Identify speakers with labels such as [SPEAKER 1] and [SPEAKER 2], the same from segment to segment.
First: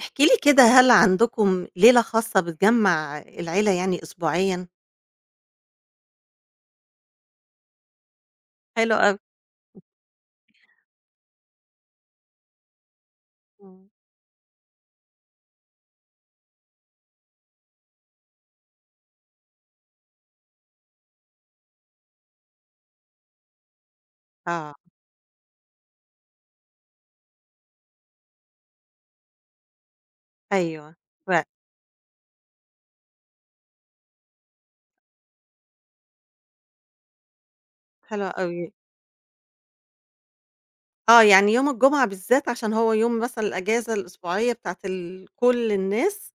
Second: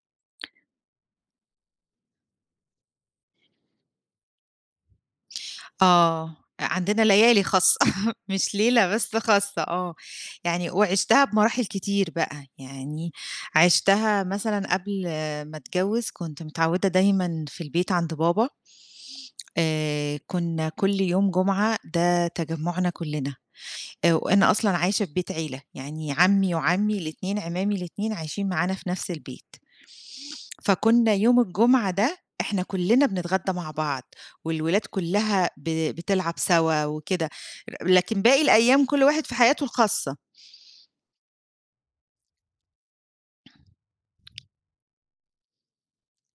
[SPEAKER 1] احكي لي كده هل عندكم ليلة خاصة بتجمّع العيلة يعني أسبوعيًا؟
[SPEAKER 2] آه، عندنا ليالي خاصة مش ليلة
[SPEAKER 1] حلو
[SPEAKER 2] بس
[SPEAKER 1] أوي،
[SPEAKER 2] خاصة آه، يعني وعِشتها بمراحل كتير بقى، يعني
[SPEAKER 1] إمم.
[SPEAKER 2] عِشتها مثلًا قبل ما أتجوّز كنت متعوّدة دايمًا في البيت عند بابا. كُنّا كل يوم جمعة ده تجمُّعنا كلّنا. وأنا أصلًا
[SPEAKER 1] آه،
[SPEAKER 2] عايشة في بيت عيلة، يعني عمي وعمي الاتنين، عمامي الاتنين عايشين معانا في نفس البيت.
[SPEAKER 1] أيوه،
[SPEAKER 2] فكنا يوم
[SPEAKER 1] و
[SPEAKER 2] الجمعة ده إحنا كلّنا بنتغدى مع بعض، والولاد كلّها بتلعب سوا وكده، لكن
[SPEAKER 1] حلو
[SPEAKER 2] باقي
[SPEAKER 1] أوي،
[SPEAKER 2] الأيام كل واحد في حياته الخاصة.
[SPEAKER 1] آه يعني يوم الجمعة بالذات عشان هو يوم مثلًا الأجازة الأسبوعية بتاعة كل الناس،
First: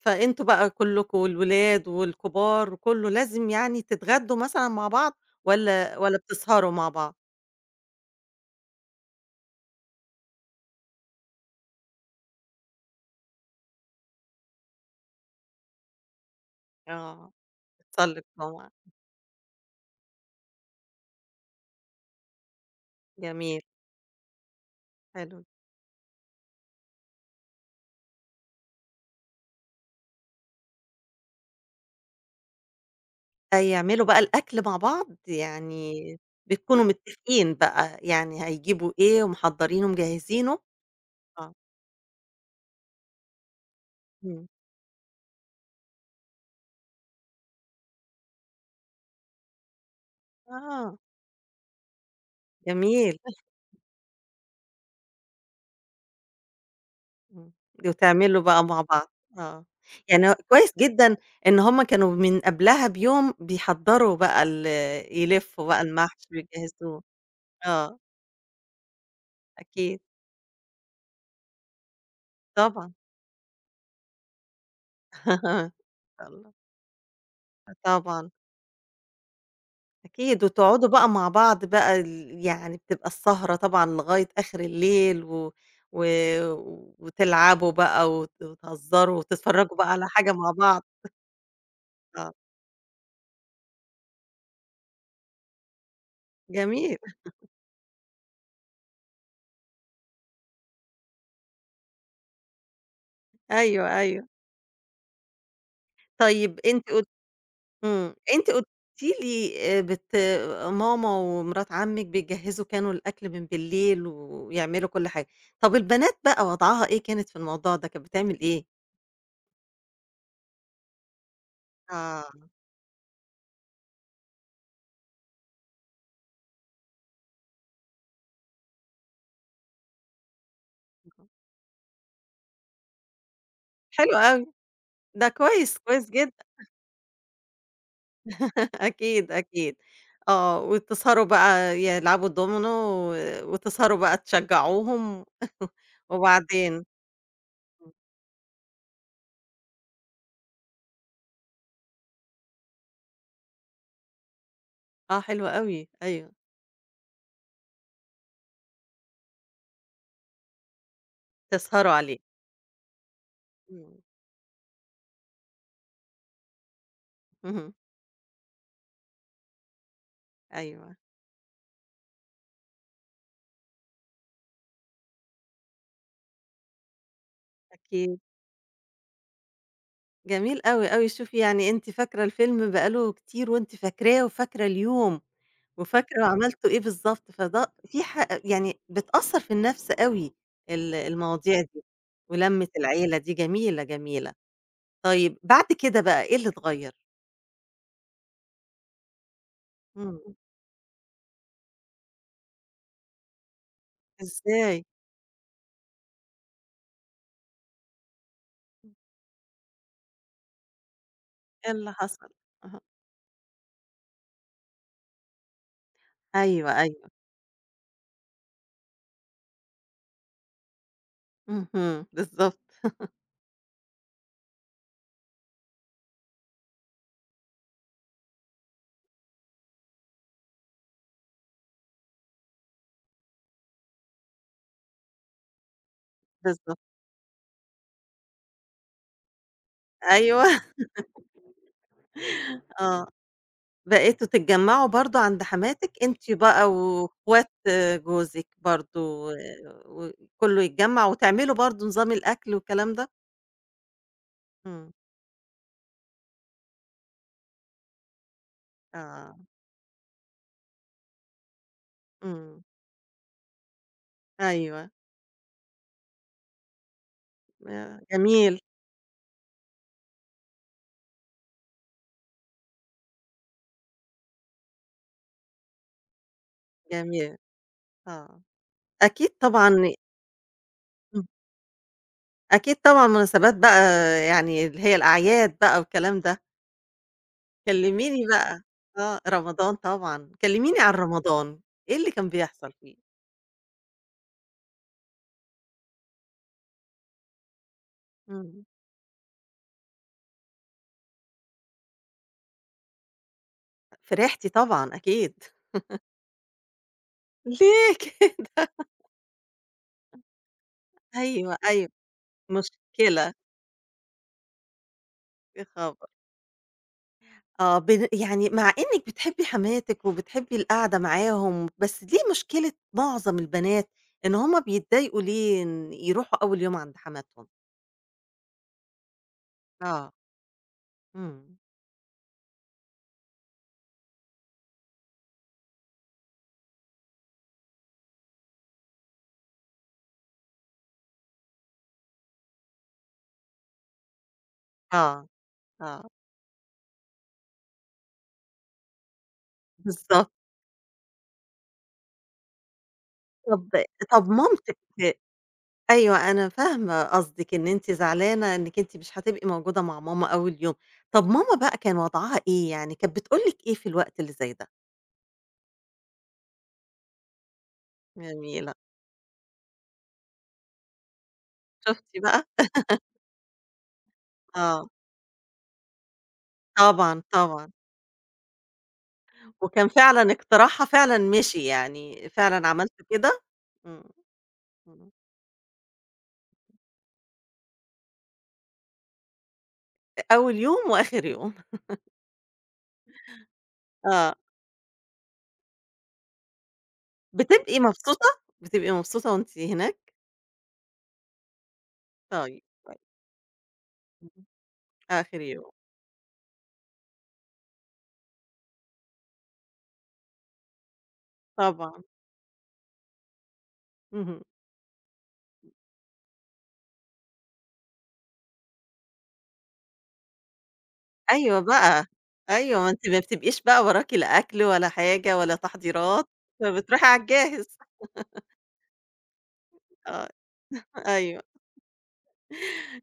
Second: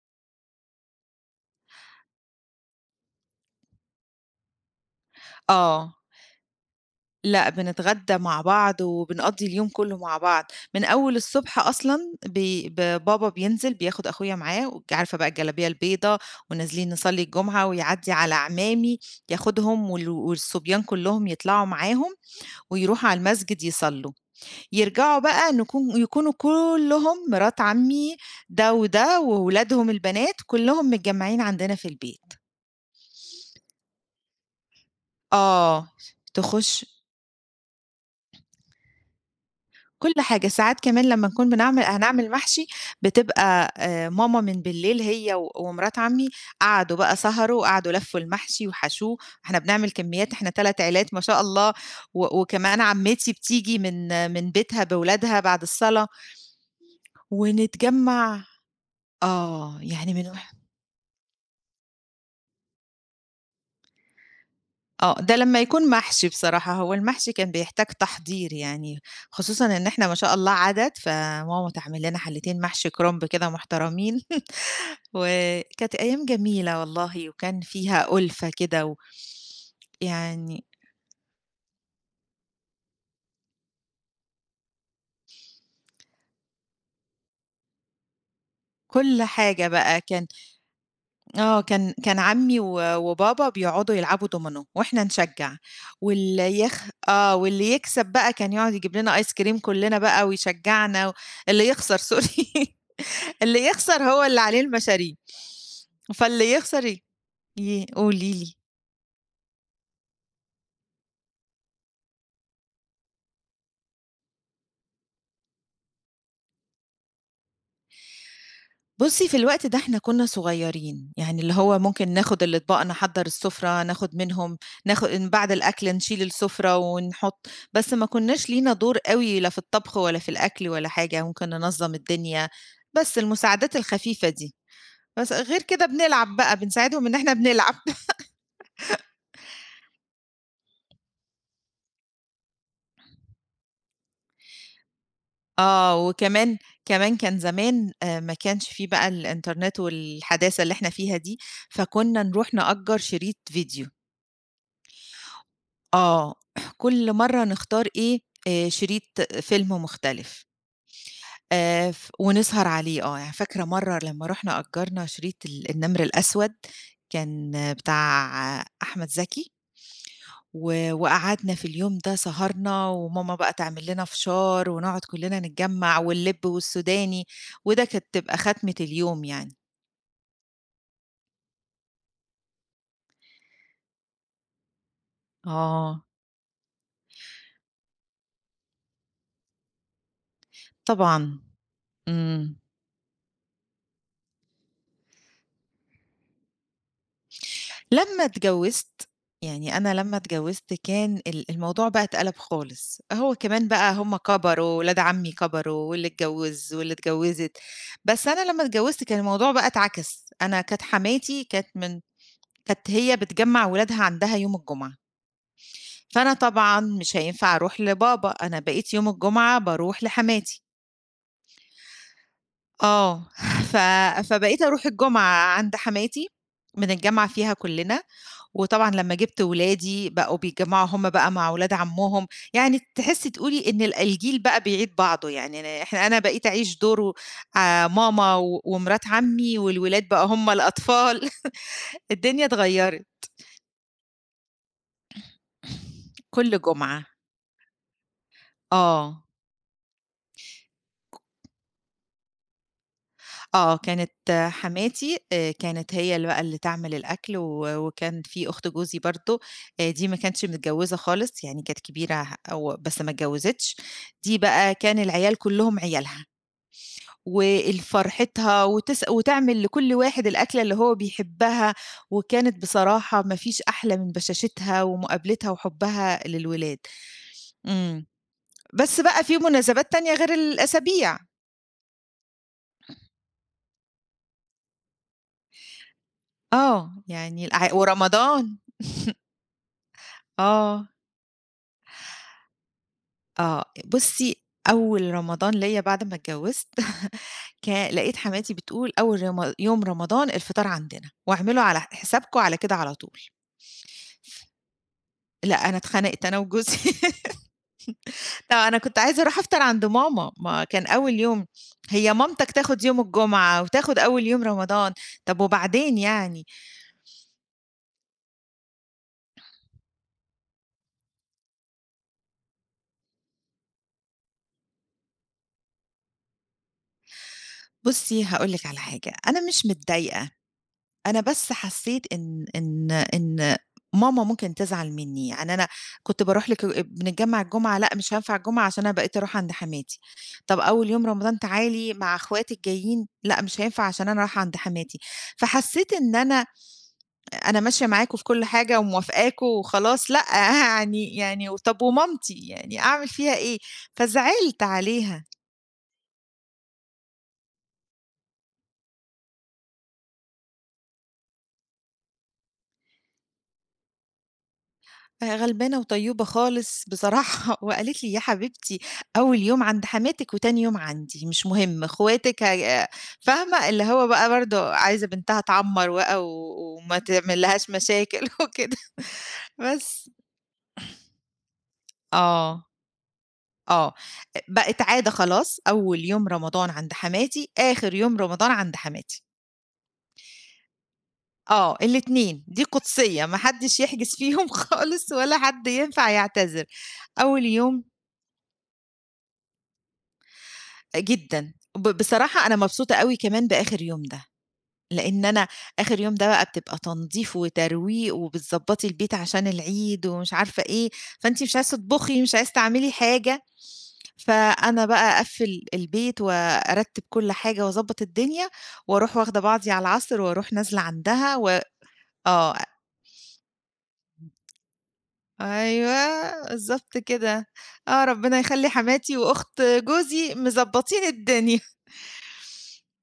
[SPEAKER 1] فأنتم بقى كلكم الولاد والكبار وكله لازم يعني تتغدوا مثلًا مع بعض
[SPEAKER 2] آه.
[SPEAKER 1] والّا بتسهروا مع بعض؟
[SPEAKER 2] لأ، بنتغدى مع بعض وبنقضّي اليوم كُلّه مع بعض، من أول الصبح أصلًا بي ب بابا بينزل بياخد أخويا معاه وأنتِ عارفة بقى الجلابية البيضا ونازلين نصلّي
[SPEAKER 1] آه،
[SPEAKER 2] الجمعة ويعدّي
[SPEAKER 1] بتصلّوا
[SPEAKER 2] على
[SPEAKER 1] الجمعة،
[SPEAKER 2] عمامي ياخدهم والصبيان كُلّهم يطلعوا معاهم ويروحوا على
[SPEAKER 1] جميل،
[SPEAKER 2] المسجد يصلّوا، يرجعوا
[SPEAKER 1] حلو.
[SPEAKER 2] بقى يكونوا كُلّهم مرات عمي ده وده وولادهم البنات كُلّهم متجمّعين عندنا في البيت.
[SPEAKER 1] فيعملوا بقى الأكل مع بعض،
[SPEAKER 2] آه،
[SPEAKER 1] يعني بتكونوا
[SPEAKER 2] تخُش
[SPEAKER 1] متفقين بقى، يعني هيجيبوا إيه ومحضّرينه
[SPEAKER 2] كل حاجة،
[SPEAKER 1] ومجهّزينه؟
[SPEAKER 2] ساعات كمان لمّا نكون
[SPEAKER 1] آه،
[SPEAKER 2] هنعمل محشي بتبقى ماما
[SPEAKER 1] إمم،
[SPEAKER 2] من بالليل هي ومرات عمي قعدوا بقى سهروا وقعدوا لفّوا المحشي وحشوه، إحنا بنعمل كميات إحنا 3
[SPEAKER 1] آه،
[SPEAKER 2] عيلات ما شاء الله، وكمان
[SPEAKER 1] جميل،
[SPEAKER 2] عمتي بتيجي من من بيتها بولادها بعد الصلاة
[SPEAKER 1] إمم، وتعملوا
[SPEAKER 2] ونتجمّع
[SPEAKER 1] بقى مع بعض، آه،
[SPEAKER 2] آه، يعني من
[SPEAKER 1] يعني هو
[SPEAKER 2] وح
[SPEAKER 1] كويس جدا إن هُم كانوا من قبلها بيوم بيحضّروا بقى
[SPEAKER 2] آه، ده لمّا
[SPEAKER 1] يلفّوا بقى
[SPEAKER 2] يكون
[SPEAKER 1] المحشي
[SPEAKER 2] محشي بصراحة، هو
[SPEAKER 1] ويجهّزوه،
[SPEAKER 2] المحشي كان بيحتاج
[SPEAKER 1] آه،
[SPEAKER 2] تحضير يعني، خصوصًا إن
[SPEAKER 1] أكيد،
[SPEAKER 2] إحنا ما شاء الله عدد، فماما تعمل لنا حلّتين محشي
[SPEAKER 1] طبعًا،
[SPEAKER 2] كرنب كده محترمين. وكانت أيام
[SPEAKER 1] الله،
[SPEAKER 2] جميلة والله، وكان فيها
[SPEAKER 1] طبعًا.
[SPEAKER 2] أُلفة كده و
[SPEAKER 1] أكيد،
[SPEAKER 2] يعني
[SPEAKER 1] وتقعدوا بقى مع بعض بقى يعني بتبقى السهرة طبعًا لغاية آخر الليل و و وتلعبوا بقى وتهزروا
[SPEAKER 2] كل حاجة
[SPEAKER 1] وتتفرّجوا بقى
[SPEAKER 2] بقى
[SPEAKER 1] على
[SPEAKER 2] كان
[SPEAKER 1] حاجة مع بعض،
[SPEAKER 2] آه، كان
[SPEAKER 1] آه،
[SPEAKER 2] عمي وبابا بيقعدوا يلعبوا دومينو وإحنا نشجّع، واللي يخ
[SPEAKER 1] جميل،
[SPEAKER 2] آه، واللي يكسب بقى كان يقعد يجيب لنا آيس كريم كلنا بقى ويشجّعنا، و... اللي يخسر سوري اللي
[SPEAKER 1] أيوه،
[SPEAKER 2] يخسر هو
[SPEAKER 1] أيوه.
[SPEAKER 2] اللي عليه المشاريب، فاللي
[SPEAKER 1] طيب
[SPEAKER 2] يخسر ي ي- قولي
[SPEAKER 1] أنتِ
[SPEAKER 2] لي.
[SPEAKER 1] قلتِ لي بت ماما ومرات عمِّك بيجهّزوا كانوا الأكل من بالليل ويعملوا كل حاجة، طَب البنات بقى وضعها إيه كانت في الموضوع ده، كانت بتعمل إيه؟
[SPEAKER 2] بُصّي، في الوقت ده إحنا كُنّا صغيرين، يعني اللي هو ممكن ناخُد
[SPEAKER 1] آه،
[SPEAKER 2] الأطباق نحضّر السُفرة، ناخُد منهم بعد الأكل نشيل السُفرة ونحُط بس ما كُنّاش لينا دور أوي لا في الطبخ ولا في الأكل ولا حاجة، ممكن ننظّم الدنيا، بس المساعدات
[SPEAKER 1] حلو
[SPEAKER 2] الخفيفة
[SPEAKER 1] أوي،
[SPEAKER 2] دي،
[SPEAKER 1] ده
[SPEAKER 2] بس غير
[SPEAKER 1] كويس،
[SPEAKER 2] كده
[SPEAKER 1] كويس
[SPEAKER 2] بنلعب
[SPEAKER 1] جدًا.
[SPEAKER 2] بقى، بنساعدهم إن إحنا بنلعب.
[SPEAKER 1] أكيد، أكيد. آه، وتسهروا بقى يلعبوا الدومينو و وتسهروا بقى تشجّعوهم
[SPEAKER 2] آه، وكمان
[SPEAKER 1] وبعدين
[SPEAKER 2] كمان كان زمان ما كانش في بقى الإنترنت والحداثة اللي إحنا فيها دي، فكُنّا نروح نأجّر شريط فيديو.
[SPEAKER 1] آه، حلو أوي، أيوه،
[SPEAKER 2] آه، كل مرّة نختار إيه، شريط فيلم مختلف،
[SPEAKER 1] تسهروا
[SPEAKER 2] ف
[SPEAKER 1] عليه.
[SPEAKER 2] ونسهر عليه آه، يعني فاكرة
[SPEAKER 1] إمم،
[SPEAKER 2] مرّة لمّا رُحنا أجّرنا شريط النمر الأسود، كان
[SPEAKER 1] اهم،
[SPEAKER 2] آه، بتاع آه، أحمد زكي،
[SPEAKER 1] أيوه،
[SPEAKER 2] وقعدنا في اليوم ده سهرنا، وماما بقى تعمل لنا فشار، ونقعد كلّنا نتجمّع، واللِب والسوداني، وده كانت
[SPEAKER 1] أكيد.
[SPEAKER 2] تبقى خاتمة اليوم يعني.
[SPEAKER 1] جميل أوي، أوي. شوفي يعني أنتِ فاكرة الفيلم بقى له كتير وأنتِ فاكراه وفاكرة اليوم
[SPEAKER 2] آه،
[SPEAKER 1] وفاكرة عملتوا إيه بالضبط، فده في ح يعني بتأثّر في النَفْس أوي
[SPEAKER 2] طبعًا،
[SPEAKER 1] المواضيع دي
[SPEAKER 2] إمم.
[SPEAKER 1] ولمّة العيلة دي جميلة، جميلة. طيب بعد كده بقى إيه اللي اتغيّر؟
[SPEAKER 2] لمّا اتجوّزت، يعني أنا لمّا
[SPEAKER 1] إمم.
[SPEAKER 2] اتجوّزت كان الموضوع بقى اتقلب خالص، هو كمان بقى هُم كبروا،
[SPEAKER 1] إزاي؟
[SPEAKER 2] ولاد عمي كبروا، واللي اتجوّز واللي اتجوّزت، بس أنا لمّا اتجوّزت كان الموضوع بقى اتعكس، أنا كانت حماتي كانت
[SPEAKER 1] إيه اللي
[SPEAKER 2] من
[SPEAKER 1] حصل؟ أها،
[SPEAKER 2] كانت هي بتجمّع ولادها عندها يوم الجمعة، فأنا
[SPEAKER 1] أيوه،
[SPEAKER 2] طبعًا
[SPEAKER 1] أيوه،
[SPEAKER 2] مش هينفع أروح لبابا، أنا بقيت يوم الجمعة باروح لحماتي،
[SPEAKER 1] اهم، بالضبط،
[SPEAKER 2] آه ف فبقيت أروح الجمعة عند حماتي، بنتجمّع فيها كُلّنا وطبعًا لمّا جِبت ولادي بقوا بيتجمّعوا هُم بقى مع ولاد عمّهم، يعني تحسّي تقولي إن الجيل بقى بيعيد بعضه، يعني أنا بقيت أعيش
[SPEAKER 1] بالضبط،
[SPEAKER 2] دور ماما ومرات عمي والولاد بقى
[SPEAKER 1] أيوه،
[SPEAKER 2] هُم الأطفال الدنيا
[SPEAKER 1] آه،
[SPEAKER 2] اتغيّرت.
[SPEAKER 1] بقيتوا تتجمّعوا برضه عند حماتِك أنتِ
[SPEAKER 2] كل
[SPEAKER 1] بقى
[SPEAKER 2] جمعة،
[SPEAKER 1] واخوات جوزِك برضه
[SPEAKER 2] آه،
[SPEAKER 1] و وكلّه يتجمّع وتعملوا برضه نظام الأكل والكلام ده؟
[SPEAKER 2] آه، كانت آه،
[SPEAKER 1] إمم،
[SPEAKER 2] حماتي كانت هي اللي تعمل الأكل وكان في أخت جوزي
[SPEAKER 1] آه،
[SPEAKER 2] برضه دي ما كانتش متجوّزة خالص، يعني كانت كبيرة ه
[SPEAKER 1] إمم،
[SPEAKER 2] و بس ما اتجوّزِتش، دي بقى
[SPEAKER 1] أيوه،
[SPEAKER 2] كان العيال كُلّهم عيالها.
[SPEAKER 1] جميل،
[SPEAKER 2] ولفرحتها وتس وتعمل لكل واحد الأكلة اللي هو بيحبها، وكانت بصراحة ما فيش أحلى من بشاشتها ومقابلتها وحُبّها للولاد.
[SPEAKER 1] جميل،
[SPEAKER 2] إمم.
[SPEAKER 1] آه،
[SPEAKER 2] بس بقى
[SPEAKER 1] أكيد
[SPEAKER 2] في مناسبات
[SPEAKER 1] طبعًا
[SPEAKER 2] تانية غير الأسابيع.
[SPEAKER 1] إمم، أكيد طبعًا مناسبات بقى يعني اللي هي الأعياد بقى والكلام ده.
[SPEAKER 2] آه. يعني الأع
[SPEAKER 1] كلميني
[SPEAKER 2] ورمضان.
[SPEAKER 1] بقى آه، رمضان طبعًا، كلميني
[SPEAKER 2] آه.
[SPEAKER 1] عن رمضان، إيه اللي كان بيحصل فيه؟
[SPEAKER 2] آه. بُصّي، أول رمضان ليّا بعد ما اتجوّزت لقيت حماتي
[SPEAKER 1] إمم،
[SPEAKER 2] بتقول: "أول رم يوم رمضان الفطار عندنا واعملوا على حسابكم على كده على طول."
[SPEAKER 1] فرحتِ طبعًا أكيد.
[SPEAKER 2] لأ، أنا اتخنقت أنا وجوزي.
[SPEAKER 1] ليه كده؟
[SPEAKER 2] لأ، أنا كنت عايزة أروح أفطر عند ماما، ما كان أول يوم،
[SPEAKER 1] أيوه، أيوه،
[SPEAKER 2] هي مامتك تاخد يوم
[SPEAKER 1] مشكلة،
[SPEAKER 2] الجمعة وتاخد أول يوم رمضان، طب
[SPEAKER 1] يا
[SPEAKER 2] وبعدين
[SPEAKER 1] خبر!
[SPEAKER 2] يعني؟
[SPEAKER 1] آه، يعني مع إنِّك بتحبي حماتِك وبتحبي القعدة معاهم، بس ليه مشكلة معظم البنات إن هُم بيتضايقوا ليه إن يروحوا أول يوم عند حماتهم؟
[SPEAKER 2] بُصّي هاقول لِك على حاجة، أنا مش
[SPEAKER 1] آه،
[SPEAKER 2] متضايقة، أنا بس
[SPEAKER 1] إمم،
[SPEAKER 2] حسّيت إن ماما ممكن تزعل منّي، يعني أنا كنت باروح لك بنتجمّع الجمعة، لأ مش هينفع الجمعة عشان أنا بقيت أروح عند حماتي، طب أول يوم رمضان تعالي مع أخواتِك جايين، لأ مش هينفع عشان أنا رايحة عند حماتي،
[SPEAKER 1] آه،
[SPEAKER 2] فحسّيت
[SPEAKER 1] آه،
[SPEAKER 2] إن أنا أنا ماشية معاكم في كل حاجة وموافقاكم وخلاص، لأ
[SPEAKER 1] بالضبط.
[SPEAKER 2] يعني طَب ومامتي يعني أعمل فيها إيه؟
[SPEAKER 1] طَب طَب
[SPEAKER 2] فزعلت
[SPEAKER 1] مامتِك
[SPEAKER 2] عليها،
[SPEAKER 1] أيوه، أنا فاهمة قصدِك، إن أنتِ زعلانة إنِّك أنتِ مش هتبقي موجودة مع ماما أول يوم. طَب ماما بقى كان وضعها إيه يعني، كانت بتقول لِك إيه في الوقت اللي زي ده؟
[SPEAKER 2] غلبانة وطيّوبة خالص بصراحة وقالت لي: "يا
[SPEAKER 1] جميلة،
[SPEAKER 2] حبيبتي أول يوم عند حماتِك وتاني يوم عندي، مش مهم
[SPEAKER 1] شُفتِ
[SPEAKER 2] اخواتِك
[SPEAKER 1] بقى؟
[SPEAKER 2] هي" فاهمة؟ اللي هو بقى برضه
[SPEAKER 1] آه،
[SPEAKER 2] عايزة بنتها تعمّر بقى وما
[SPEAKER 1] طبعًا، طبعًا،
[SPEAKER 2] تعملّهاش مشاكل وكده
[SPEAKER 1] وكان
[SPEAKER 2] بس.
[SPEAKER 1] فعلًا اقتراحها فعلًا مشي يعني،
[SPEAKER 2] آه،
[SPEAKER 1] فعلًا عملتِ كده؟
[SPEAKER 2] آه.
[SPEAKER 1] إمم،
[SPEAKER 2] بقت
[SPEAKER 1] إمم،
[SPEAKER 2] عادة خلاص، أول يوم رمضان عند حماتي، آخر يوم رمضان عند حماتي.
[SPEAKER 1] أول يوم وآخر يوم.
[SPEAKER 2] آه، الاتنين، دي قُدسية ما حدّش يحجز
[SPEAKER 1] آه،
[SPEAKER 2] فيهم خالص ولا حد ينفع يعتذر. أول
[SPEAKER 1] بتبقي
[SPEAKER 2] يوم
[SPEAKER 1] مبسوطة، بتبقي مبسوطة وأنتِ هناك؟
[SPEAKER 2] جدًا، بصراحة أنا
[SPEAKER 1] طيب،
[SPEAKER 2] مبسوطة
[SPEAKER 1] طيب،
[SPEAKER 2] أوي كمان بآخر يوم ده،
[SPEAKER 1] اهم،
[SPEAKER 2] لإن
[SPEAKER 1] آخر
[SPEAKER 2] أنا
[SPEAKER 1] يوم،
[SPEAKER 2] آخر يوم ده بقى بتبقى تنضيف وترويق وبتضبّطي البيت عشان العيد ومش عارفة إيه، فأنتِ مش عايزة
[SPEAKER 1] طبعًا،
[SPEAKER 2] تطبخي، مش عايزة تعملي حاجة،
[SPEAKER 1] اهم.
[SPEAKER 2] فأنا بقى أقفّل البيت وأرتّب كل حاجة وأضبّط الدنيا وأروح واخدة بعضي على العصر وأروح نازلة عندها و
[SPEAKER 1] أيوه بقى،
[SPEAKER 2] آه،
[SPEAKER 1] أيوه ما أنتِ ما بتبقيش بقى وراكِ لا أكل ولا حاجة ولا تحضيرات،
[SPEAKER 2] أيوه، بالضبط
[SPEAKER 1] فبتروحي على
[SPEAKER 2] كده.
[SPEAKER 1] الجاهز،
[SPEAKER 2] آه، ربنا يخلّي حماتي وأخت
[SPEAKER 1] آه،
[SPEAKER 2] جوزي مضبّطين
[SPEAKER 1] أيوه
[SPEAKER 2] الدنيا.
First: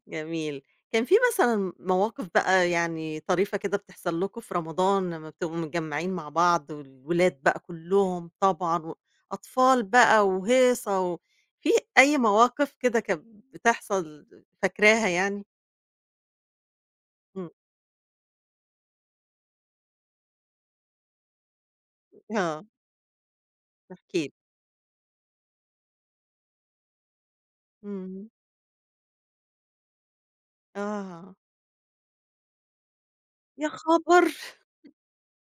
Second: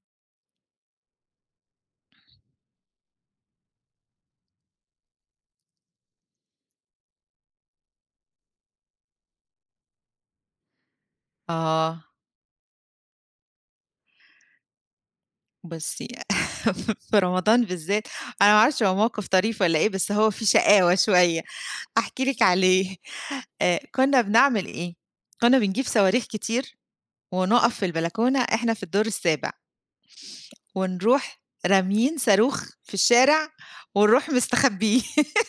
[SPEAKER 1] جميل. كان في مثلًا مواقف بقى يعني طريفة كده بتحصل لكم في رمضان لمّا بتبقوا متجمعين مع بعض والولاد بقى كلّهم طبعًا وأطفال بقى وهيصة في
[SPEAKER 2] آه،
[SPEAKER 1] أي مواقف كده كانت بتحصل فاكراها يعني؟
[SPEAKER 2] بُصّي في
[SPEAKER 1] إمم،
[SPEAKER 2] رمضان بالذات، أنا ما أعرفش هو موقف طريف والّا إيه، بس هو فيه شقاوة شوية، هاحكي لِك
[SPEAKER 1] آه،
[SPEAKER 2] عليه.
[SPEAKER 1] احكي
[SPEAKER 2] كُنّا
[SPEAKER 1] لي.
[SPEAKER 2] بنعمل إيه، كُنّا بنجيب صواريخ كتير ونُقف في
[SPEAKER 1] إمم،
[SPEAKER 2] البلكونة، إحنا في الدور السابع،
[SPEAKER 1] آه،
[SPEAKER 2] ونروح راميين صاروخ في الشارع
[SPEAKER 1] يا
[SPEAKER 2] ونروح
[SPEAKER 1] خبر!
[SPEAKER 2] مستخبّيه.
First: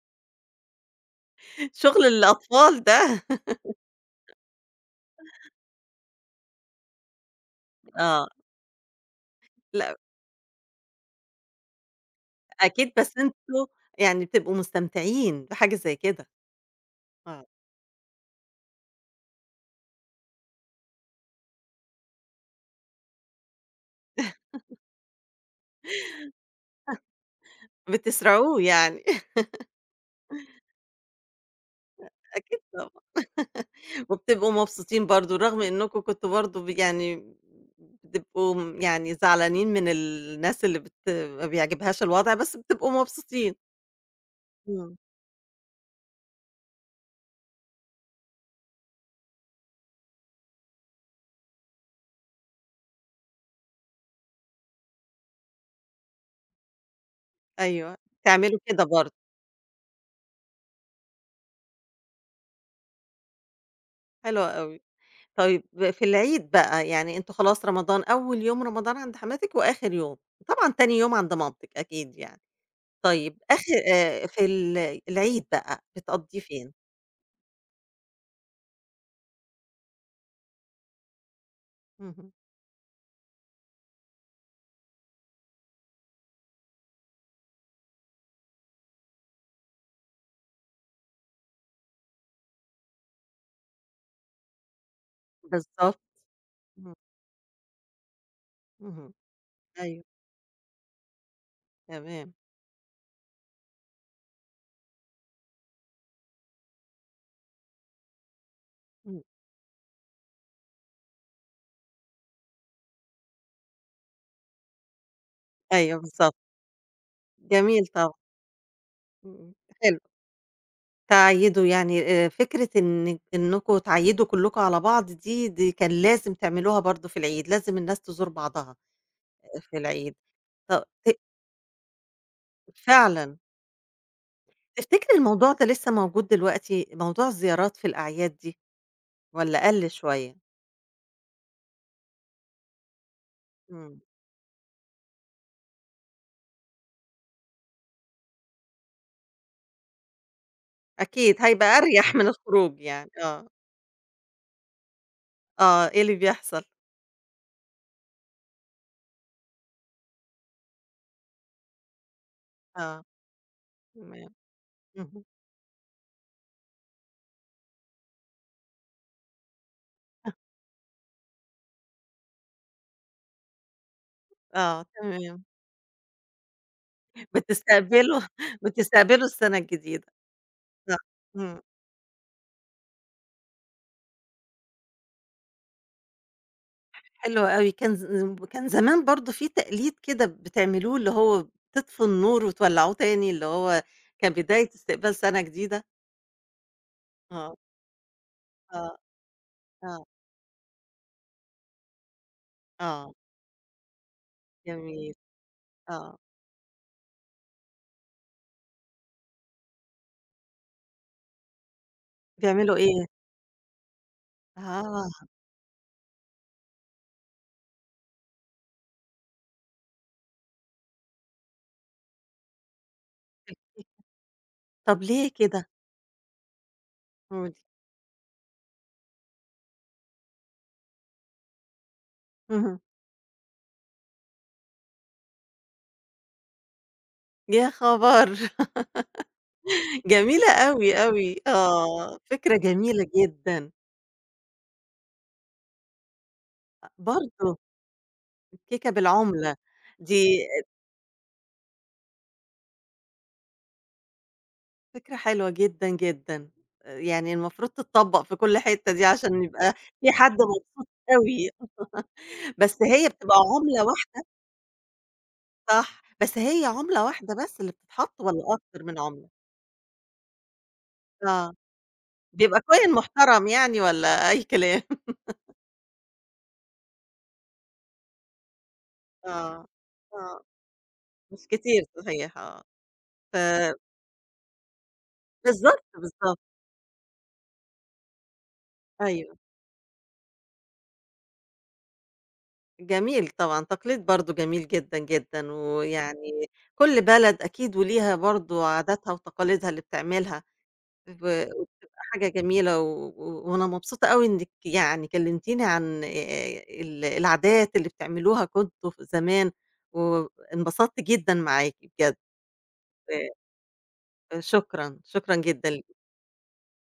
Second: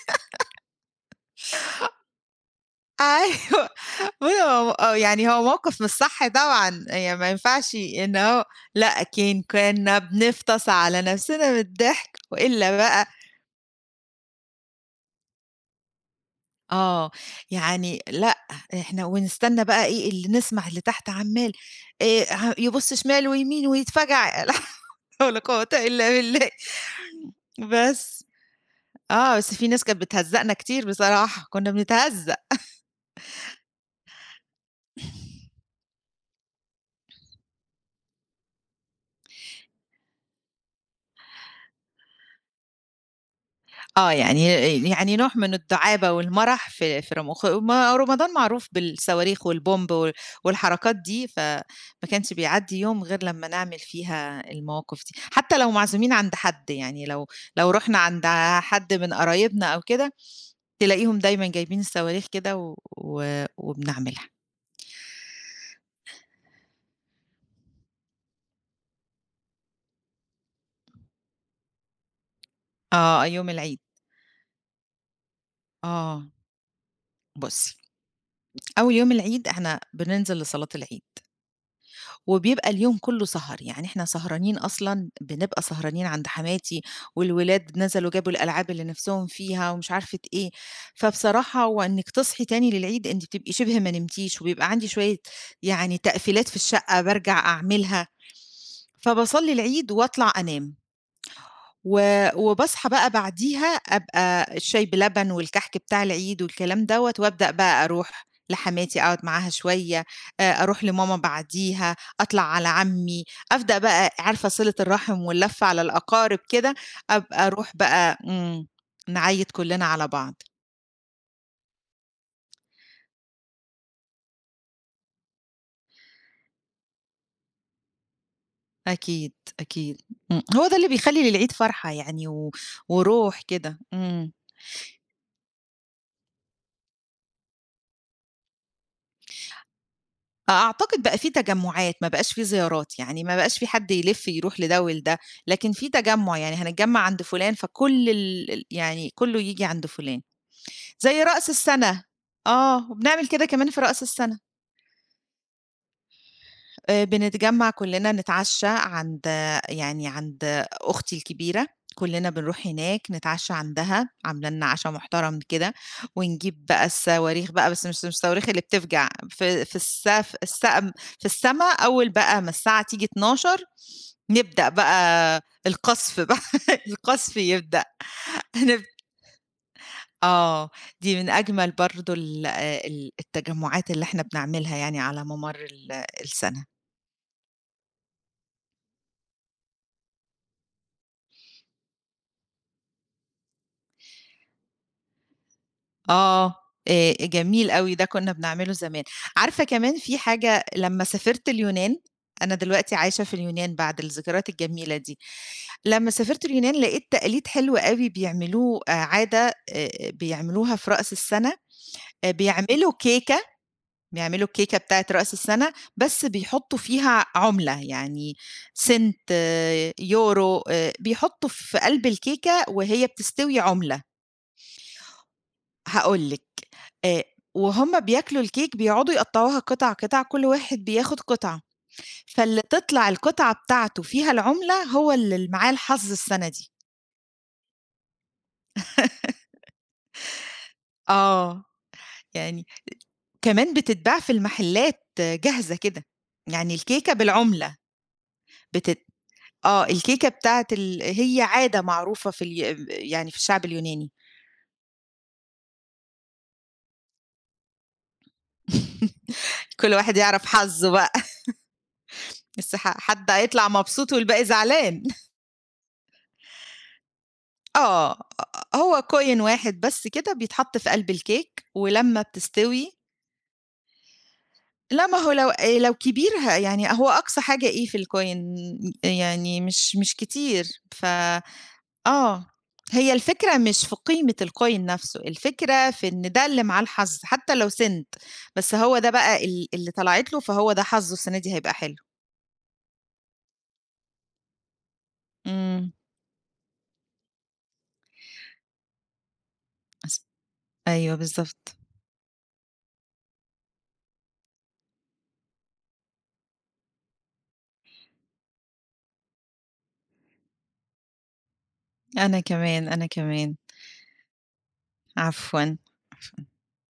[SPEAKER 1] شغل الأطفال ده.
[SPEAKER 2] أيوه بُصّي هو آه، يعني هو موقف مش صح طبعًا، يعني ما ينفعش إن
[SPEAKER 1] آه،
[SPEAKER 2] هو لأ،
[SPEAKER 1] لأ
[SPEAKER 2] كنا بنفطس على نفسنا من الضحك وإلا
[SPEAKER 1] أكيد
[SPEAKER 2] بقى
[SPEAKER 1] بس أنتم يعني بتبقوا مستمتعين بحاجة زي كده،
[SPEAKER 2] آه،
[SPEAKER 1] آه،
[SPEAKER 2] يعني لأ، إحنا ونستنى بقى إيه اللي نسمع اللي تحت عمّال ع يبُص شمال ويمين ويتفجع لا حول ولا قوة إلا بالله بس.
[SPEAKER 1] بتسرعوه يعني
[SPEAKER 2] آه، بس في ناس كانت بتهزّقنا كتير بصراحة، كنا بنتهزّق.
[SPEAKER 1] أكيد طبعًا، وبتبقوا مبسوطين برضه رغم إنكم كنتم برضه يعني بتبقوا يعني زعلانين من الناس اللي ما بيعجبهاش الوضع، بس بتبقوا مبسوطين،
[SPEAKER 2] آه، يعني
[SPEAKER 1] إمم،
[SPEAKER 2] يعني نوع من الدعابة والمرح في في رمخ ما رمضان معروف بالصواريخ والبومب والحركات دي، كانش بيعدّي يوم غير لمّا نعمل فيها المواقف دي، حتى لو معزومين عند حد، يعني لو
[SPEAKER 1] أيوه،
[SPEAKER 2] رُحنا عند
[SPEAKER 1] تعملوا كده
[SPEAKER 2] حد
[SPEAKER 1] برضه،
[SPEAKER 2] من قرايبنا أو كده، تلاقيهم دايمًا جايبين الصواريخ كده و و وبنعملها.
[SPEAKER 1] حلو أوي. طيب في العيد بقى، يعني أنتم خلاص رمضان أول يوم رمضان عند حماتِك وآخر يوم، وطبعًا تاني يوم عند مامتِك أكيد يعني.
[SPEAKER 2] آه،
[SPEAKER 1] طيب
[SPEAKER 2] يوم
[SPEAKER 1] آخر
[SPEAKER 2] العيد،
[SPEAKER 1] في ال العيد بقى
[SPEAKER 2] آه،
[SPEAKER 1] بتقضّيه فين؟
[SPEAKER 2] بُصّي، أول يوم العيد إحنا بننزل لصلاة العيد.
[SPEAKER 1] اهم.
[SPEAKER 2] وبيبقى اليوم كله سهر، يعني إحنا سهرانين أصلًا بنبقى سهرانين عند حماتي، والولاد نزلوا جابوا الألعاب اللي نفسهم فيها ومش عارفة إيه، فبصراحة وإنِّك تصحي تاني للعيد أنتِ بتبقي شبه ما نمتيش، وبيبقى عندي شوية يعني
[SPEAKER 1] بالضبط.
[SPEAKER 2] تقفيلات في
[SPEAKER 1] إمم،
[SPEAKER 2] الشقة بارجع أعملها،
[SPEAKER 1] اهم.
[SPEAKER 2] فباصلّي العيد
[SPEAKER 1] أيوه،
[SPEAKER 2] وأطلع أنام.
[SPEAKER 1] تمام.
[SPEAKER 2] وباصحى بقى بعديها أبقى الشاي بلبن والكحك بتاع العيد والكلام دوّة، وأبدأ بقى أروح لحماتي أقعد
[SPEAKER 1] إمم.
[SPEAKER 2] معاها شوية، أروح لماما بعديها، أطلع على عمي، أبدأ بقى عارفة صِلة الرحم واللَّفة على
[SPEAKER 1] أيوه بالضبط،
[SPEAKER 2] الأقارب كده، أبقى أروح
[SPEAKER 1] جميل طبعًا.
[SPEAKER 2] بقى إمم،
[SPEAKER 1] إمم،
[SPEAKER 2] نعيّد
[SPEAKER 1] إمم.
[SPEAKER 2] كُلّنا
[SPEAKER 1] حلو،
[SPEAKER 2] على بعض.
[SPEAKER 1] تعيّدوا يعني فكرة إنكم تعيّدوا كلّكم على بعض دي كان لازم تعملوها برضه في العيد، لازم الناس تزور بعضها
[SPEAKER 2] أكيد،
[SPEAKER 1] آه، في
[SPEAKER 2] أكيد.
[SPEAKER 1] العيد.
[SPEAKER 2] إمم، هو ده
[SPEAKER 1] طب
[SPEAKER 2] اللي
[SPEAKER 1] ت
[SPEAKER 2] بيخلّي للعيد فرحة يعني و
[SPEAKER 1] فعلًا،
[SPEAKER 2] وروح كده. إمم.
[SPEAKER 1] تفتكر الموضوع ده لسه موجود دلوقتي، موضوع الزيارات في الأعياد دي والّا قَل شوية؟
[SPEAKER 2] أعتقد بقى في تجمُّعات، ما بقاش في زيارات، يعني ما بقاش في حد
[SPEAKER 1] إمم،
[SPEAKER 2] يلِف يروح لده ولده، لكن في تجمُّع، يعني هنتجمَّع عند فُلان فكل ال ال يعني كُلّه ييجي عند فُلان، زي
[SPEAKER 1] أكيد
[SPEAKER 2] رأس
[SPEAKER 1] هيبقى
[SPEAKER 2] السَنة،
[SPEAKER 1] أريح من الخروج
[SPEAKER 2] آه،
[SPEAKER 1] يعني،
[SPEAKER 2] وبنعمل كده
[SPEAKER 1] آه.
[SPEAKER 2] كمان في رأس السَنة.
[SPEAKER 1] آه، إيه اللي بيحصل؟
[SPEAKER 2] بنتجمّع كُلّنا نتعشّى عند يعني عند أختي الكبيرة، كُلّنا بنروح هناك
[SPEAKER 1] آه،
[SPEAKER 2] نتعشّى عندها،
[SPEAKER 1] تمام،
[SPEAKER 2] عاملة لنا عشا
[SPEAKER 1] اهم،
[SPEAKER 2] محترم كده، ونجيب بقى الصواريخ بقى بس مش الصواريخ اللي بتفجع في في السف السقم في السما أول بقى ما الساعة تيجي 12:00 نبدأ
[SPEAKER 1] آه،
[SPEAKER 2] بقى
[SPEAKER 1] تمام،
[SPEAKER 2] القَصف بقى القَصف يبدأ
[SPEAKER 1] بتستقبلوا
[SPEAKER 2] هنب
[SPEAKER 1] السَنة الجديدة،
[SPEAKER 2] آه،
[SPEAKER 1] آه،
[SPEAKER 2] دي من
[SPEAKER 1] إمم،
[SPEAKER 2] أجمل برضه ال ال التجمُّعات اللي إحنا بنعملها يعني على مَمَر السَنة.
[SPEAKER 1] حلو أوي، كان زمان برضه في تقليد كده بتعملوه اللي هو بتطفوا النور وتولّعوه تاني، اللي هو كان بداية استقبال سَنة جديدة،
[SPEAKER 2] آه،
[SPEAKER 1] آه،
[SPEAKER 2] جميل أوي، ده كُنّا بنعمله
[SPEAKER 1] آه،
[SPEAKER 2] زمان. عارفة كمان
[SPEAKER 1] آه،
[SPEAKER 2] في حاجة لمّا سافرت اليونان أنا دلوقتي
[SPEAKER 1] آه،
[SPEAKER 2] عايشة في اليونان بعد الذكريات الجميلة
[SPEAKER 1] جميل،
[SPEAKER 2] دي، لمّا
[SPEAKER 1] آه،
[SPEAKER 2] سافرت اليونان لقيت تقليد حلو أوي بيعملوه عادة بيعملوها في رأس السَنة،
[SPEAKER 1] بيعملوا
[SPEAKER 2] بيعملوا
[SPEAKER 1] إيه؟
[SPEAKER 2] كيكة بيعملوا الكيكة بتاعة
[SPEAKER 1] آه،
[SPEAKER 2] رأس السَنة، بس بيحطّوا فيها عُملة، يعني سنت، آه، يورو، بيحطّوا في قلب الكيكة وهي بتستوي عُملة.
[SPEAKER 1] طَب ليه كده؟
[SPEAKER 2] هاقول لِك، آآ
[SPEAKER 1] قولي،
[SPEAKER 2] وهُم بياكلوا الكيك بيقعدوا يقطّعوها قطع، قطع، كل واحد بياخد قطعة، فاللي
[SPEAKER 1] اهم،
[SPEAKER 2] تطلع القطعة بتاعته فيها العُملة هو اللي ال معاه الحظ السَنة دي.
[SPEAKER 1] يا خبر! جميلة أوي، أوي،
[SPEAKER 2] آه.
[SPEAKER 1] آه، فكرة
[SPEAKER 2] يعني
[SPEAKER 1] جميلة جدًا.
[SPEAKER 2] كمان بتتباع في المحلات جاهزة كده، يعني الكيكة
[SPEAKER 1] برضه!
[SPEAKER 2] بالعُملة
[SPEAKER 1] الكيكة
[SPEAKER 2] بتت
[SPEAKER 1] بالعُملة،
[SPEAKER 2] آه،
[SPEAKER 1] دي
[SPEAKER 2] الكيكة بتاعة هي عادة معروفة في ال ب يعني في الشعب اليوناني.
[SPEAKER 1] فكرة حلوة جدًا، جدًا، يعني المفروض تتطبّق في كل حتّة دي عشان يبقى
[SPEAKER 2] كل
[SPEAKER 1] في
[SPEAKER 2] واحد
[SPEAKER 1] حد
[SPEAKER 2] يعرف
[SPEAKER 1] مبسوط
[SPEAKER 2] حظّه بقى،
[SPEAKER 1] أوي،
[SPEAKER 2] بس
[SPEAKER 1] بس هي
[SPEAKER 2] حد
[SPEAKER 1] بتبقى
[SPEAKER 2] هيطلع
[SPEAKER 1] عُملة
[SPEAKER 2] مبسوط
[SPEAKER 1] واحدة
[SPEAKER 2] والباقي زعلان.
[SPEAKER 1] صح، بس هي عُملة واحدة بس اللي
[SPEAKER 2] آه،
[SPEAKER 1] بتتحط والّا أكتر من
[SPEAKER 2] هو
[SPEAKER 1] عُملة؟
[SPEAKER 2] كوين واحد بس كده بيتحط في قلب
[SPEAKER 1] آه،
[SPEAKER 2] الكيك، ولمّا
[SPEAKER 1] بيبقى كوين
[SPEAKER 2] بتستوي
[SPEAKER 1] محترم يعني والّا أي كلام؟
[SPEAKER 2] لا ما هو لو لو كبير يعني هو أقصى حاجة إيه في الكوين يعني
[SPEAKER 1] آه،
[SPEAKER 2] مش
[SPEAKER 1] آه،
[SPEAKER 2] كتير، ف
[SPEAKER 1] مش كتير صحيح
[SPEAKER 2] آه،
[SPEAKER 1] آه،
[SPEAKER 2] هي
[SPEAKER 1] ف
[SPEAKER 2] الفكرة مش في قيمة الكوين نفسه،
[SPEAKER 1] بالضبط،
[SPEAKER 2] الفكرة في إن
[SPEAKER 1] بالضبط،
[SPEAKER 2] ده اللي معاه الحظ حتى لو سِنت، بس هو ده
[SPEAKER 1] أيوه.
[SPEAKER 2] بقى اللي طلعت له فهو ده حظه السنة دي هيبقى حلو.
[SPEAKER 1] جميل طبعًا، تقليد برضه جميل جدًا، جدًا،
[SPEAKER 2] إمم،
[SPEAKER 1] ويعني كل بلد أكيد وليها برضه عاداتها وتقاليدها اللي
[SPEAKER 2] أس
[SPEAKER 1] بتعملها،
[SPEAKER 2] أيوه
[SPEAKER 1] اهم.
[SPEAKER 2] بالضبط.
[SPEAKER 1] وبتبقى حاجة جميلة، و و وأنا مبسوطة أوي إنِّك يعني كلمتيني عن ال العادات اللي بتعملوها كنتم ف زمان، وانبسطت جدًا معاكِ بجد،
[SPEAKER 2] أنا
[SPEAKER 1] آآ
[SPEAKER 2] كمان.
[SPEAKER 1] شكرًا، شكرًا جدًا
[SPEAKER 2] عفوًا،
[SPEAKER 1] ليكِ.
[SPEAKER 2] عفوًا.